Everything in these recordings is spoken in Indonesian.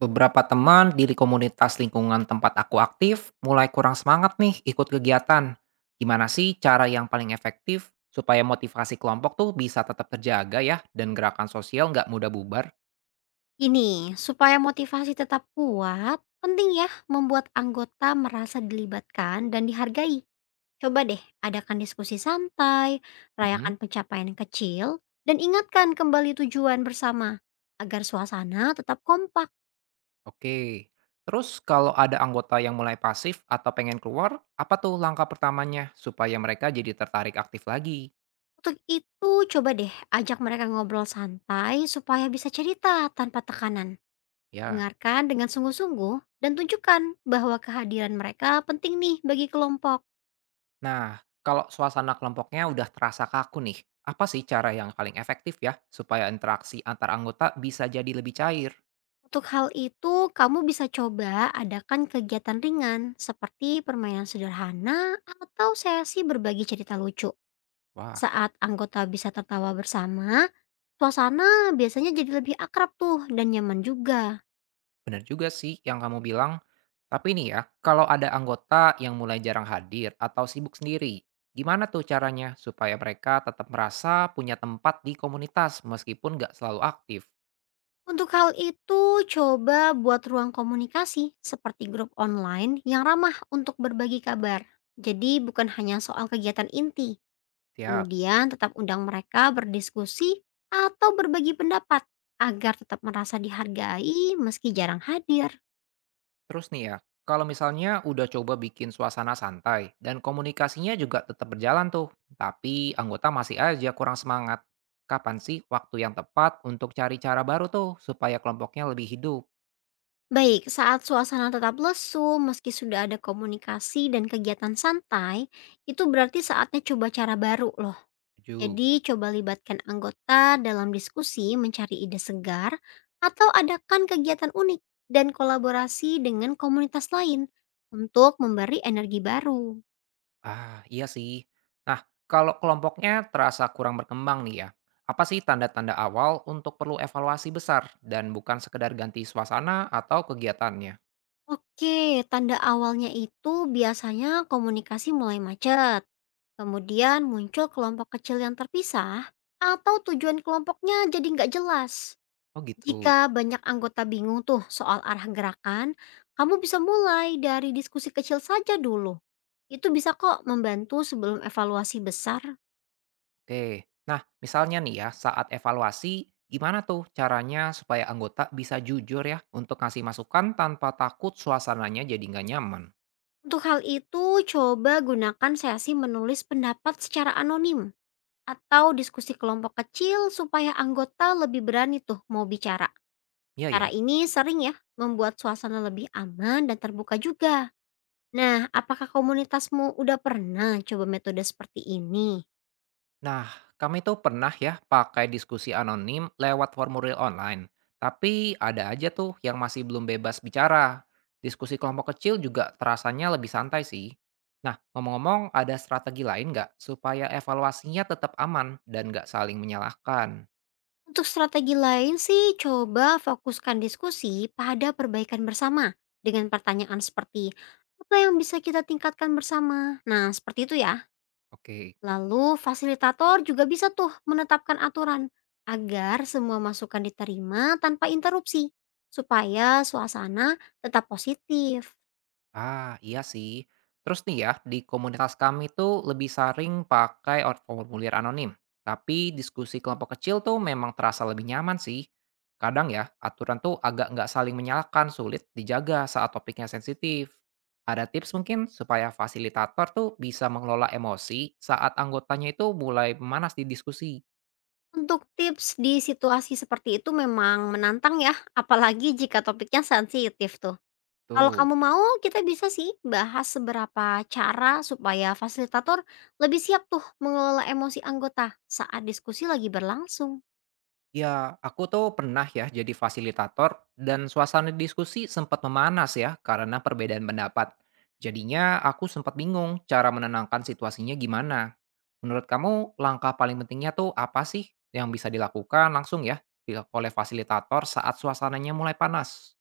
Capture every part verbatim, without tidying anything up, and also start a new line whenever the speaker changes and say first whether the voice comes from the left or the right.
right: Beberapa teman di komunitas lingkungan tempat aku aktif mulai kurang semangat nih ikut kegiatan. Gimana sih cara yang paling efektif supaya motivasi kelompok tuh bisa tetap terjaga ya dan gerakan sosial nggak mudah bubar?
left: Ini, supaya motivasi tetap kuat, penting ya membuat anggota merasa dilibatkan dan dihargai. Coba deh, adakan diskusi santai,
right: Mm-mm.
left: rayakan pencapaian kecil, dan ingatkan kembali tujuan bersama agar suasana tetap kompak.
right: Oke. Terus kalau ada anggota yang mulai pasif atau pengen keluar, apa tuh langkah pertamanya supaya mereka jadi tertarik aktif lagi?
left: Untuk itu, coba deh ajak mereka ngobrol santai supaya bisa cerita tanpa tekanan.
right: Ya.
left: Dengarkan dengan sungguh-sungguh dan tunjukkan bahwa kehadiran mereka penting nih bagi kelompok.
right: Nah, kalau suasana kelompoknya udah terasa kaku nih, apa sih cara yang paling efektif ya supaya interaksi antar anggota bisa jadi lebih cair?
left: Untuk hal itu, kamu bisa coba adakan kegiatan ringan seperti permainan sederhana atau sesi berbagi cerita lucu.
right: Wah,
left: Saat anggota bisa tertawa bersama, suasana biasanya jadi lebih akrab tuh dan nyaman juga.
right: bener juga sih yang kamu bilang. Tapi nih ya, kalau ada anggota yang mulai jarang hadir atau sibuk sendiri, gimana tuh caranya supaya mereka tetap merasa punya tempat di komunitas meskipun nggak selalu aktif?
left: Untuk hal itu, coba buat ruang komunikasi seperti grup online yang ramah untuk berbagi kabar. Jadi bukan hanya soal kegiatan inti,
right: Siap.
left: kemudian tetap undang mereka berdiskusi atau berbagi pendapat agar tetap merasa dihargai meski jarang hadir.
right: Terus nih ya, kalau misalnya udah coba bikin suasana santai dan komunikasinya juga tetap berjalan tuh, tapi anggota masih aja kurang semangat. Kapan sih waktu yang tepat untuk cari cara baru tuh supaya kelompoknya lebih hidup?
left: Baik, saat suasana tetap lesu meski sudah ada komunikasi dan kegiatan santai, itu berarti saatnya coba cara baru loh.
right: Setuju.
left: Jadi coba libatkan anggota dalam diskusi mencari ide segar atau adakan kegiatan unik dan kolaborasi dengan komunitas lain untuk memberi energi baru.
right: Ah, iya sih. Nah, kalau kelompoknya terasa kurang berkembang nih ya, apa sih tanda-tanda awal untuk perlu evaluasi besar dan bukan sekedar ganti suasana atau kegiatannya?
left: Oke, tanda awalnya itu biasanya komunikasi mulai macet, kemudian muncul kelompok kecil yang terpisah, atau tujuan kelompoknya jadi nggak jelas.
right: Oh gitu.
left: Jika banyak anggota bingung tuh soal arah gerakan, kamu bisa mulai dari diskusi kecil saja dulu. Itu bisa kok membantu sebelum evaluasi besar.
right: Oke, nah misalnya nih ya saat evaluasi, gimana tuh caranya supaya anggota bisa jujur ya untuk ngasih masukan tanpa takut suasananya jadi nggak nyaman?
left: Untuk hal itu, coba gunakan sesi menulis pendapat secara anonim atau diskusi kelompok kecil supaya anggota lebih berani tuh mau bicara.
right: Iya
left: Cara
right: ya.
left: ini sering ya membuat suasana lebih aman dan terbuka juga. Nah, apakah komunitasmu udah pernah coba metode seperti ini?
right: Nah, kami tuh pernah ya pakai diskusi anonim lewat formulir online, tapi ada aja tuh yang masih belum bebas bicara. Diskusi kelompok kecil juga terasanya lebih santai sih. Nah, ngomong-ngomong ada strategi lain nggak supaya evaluasinya tetap aman dan nggak saling menyalahkan?
left: Untuk strategi lain sih, coba fokuskan diskusi pada perbaikan bersama dengan pertanyaan seperti apa yang bisa kita tingkatkan bersama. Nah, seperti itu ya.
right: Oke.
left: Lalu fasilitator juga bisa tuh menetapkan aturan agar semua masukan diterima tanpa interupsi supaya suasana tetap positif.
right: Ah, iya sih. Terus nih ya, di komunitas kami tuh lebih saring pakai or- formulir anonim. Tapi diskusi kelompok kecil tuh memang terasa lebih nyaman sih. Kadang ya, aturan tuh agak nggak saling menyalahkan, sulit dijaga saat topiknya sensitif. Ada tips mungkin supaya fasilitator tuh bisa mengelola emosi saat anggotanya itu mulai memanas di diskusi.
left: Untuk tips di situasi seperti itu memang menantang ya, apalagi jika topiknya sensitif tuh. Kalau
right: Tuh.
left: kamu mau, kita bisa sih bahas seberapa cara supaya fasilitator lebih siap tuh mengelola emosi anggota saat diskusi lagi berlangsung.
right: Ya, aku tuh pernah ya jadi fasilitator dan suasana diskusi sempat memanas ya karena perbedaan pendapat. Jadinya aku sempat bingung cara menenangkan situasinya gimana. Menurut kamu langkah paling pentingnya tuh apa sih yang bisa dilakukan langsung ya di- oleh fasilitator saat suasananya mulai panas?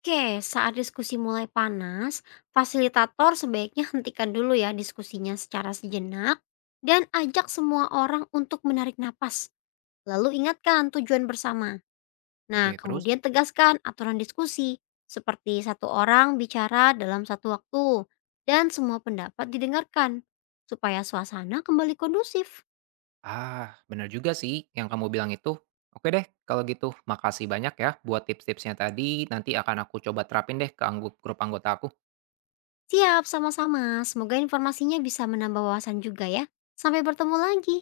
left: Oke, saat diskusi mulai panas, fasilitator sebaiknya hentikan dulu ya diskusinya secara sejenak dan ajak semua orang untuk menarik napas. Lalu ingatkan tujuan bersama.
right: Oke,
left: Nah,
right: terus?
left: kemudian tegaskan aturan diskusi, seperti satu orang bicara dalam satu waktu dan semua pendapat didengarkan, supaya suasana kembali kondusif.
right: Ah, bener juga sih yang kamu bilang itu. Oke deh, kalau gitu makasih banyak ya buat tips-tipsnya tadi. Nanti akan aku coba terapin deh ke anggo- grup anggota aku.
left: Siap, sama-sama. Semoga informasinya bisa menambah wawasan juga ya. Sampai bertemu lagi.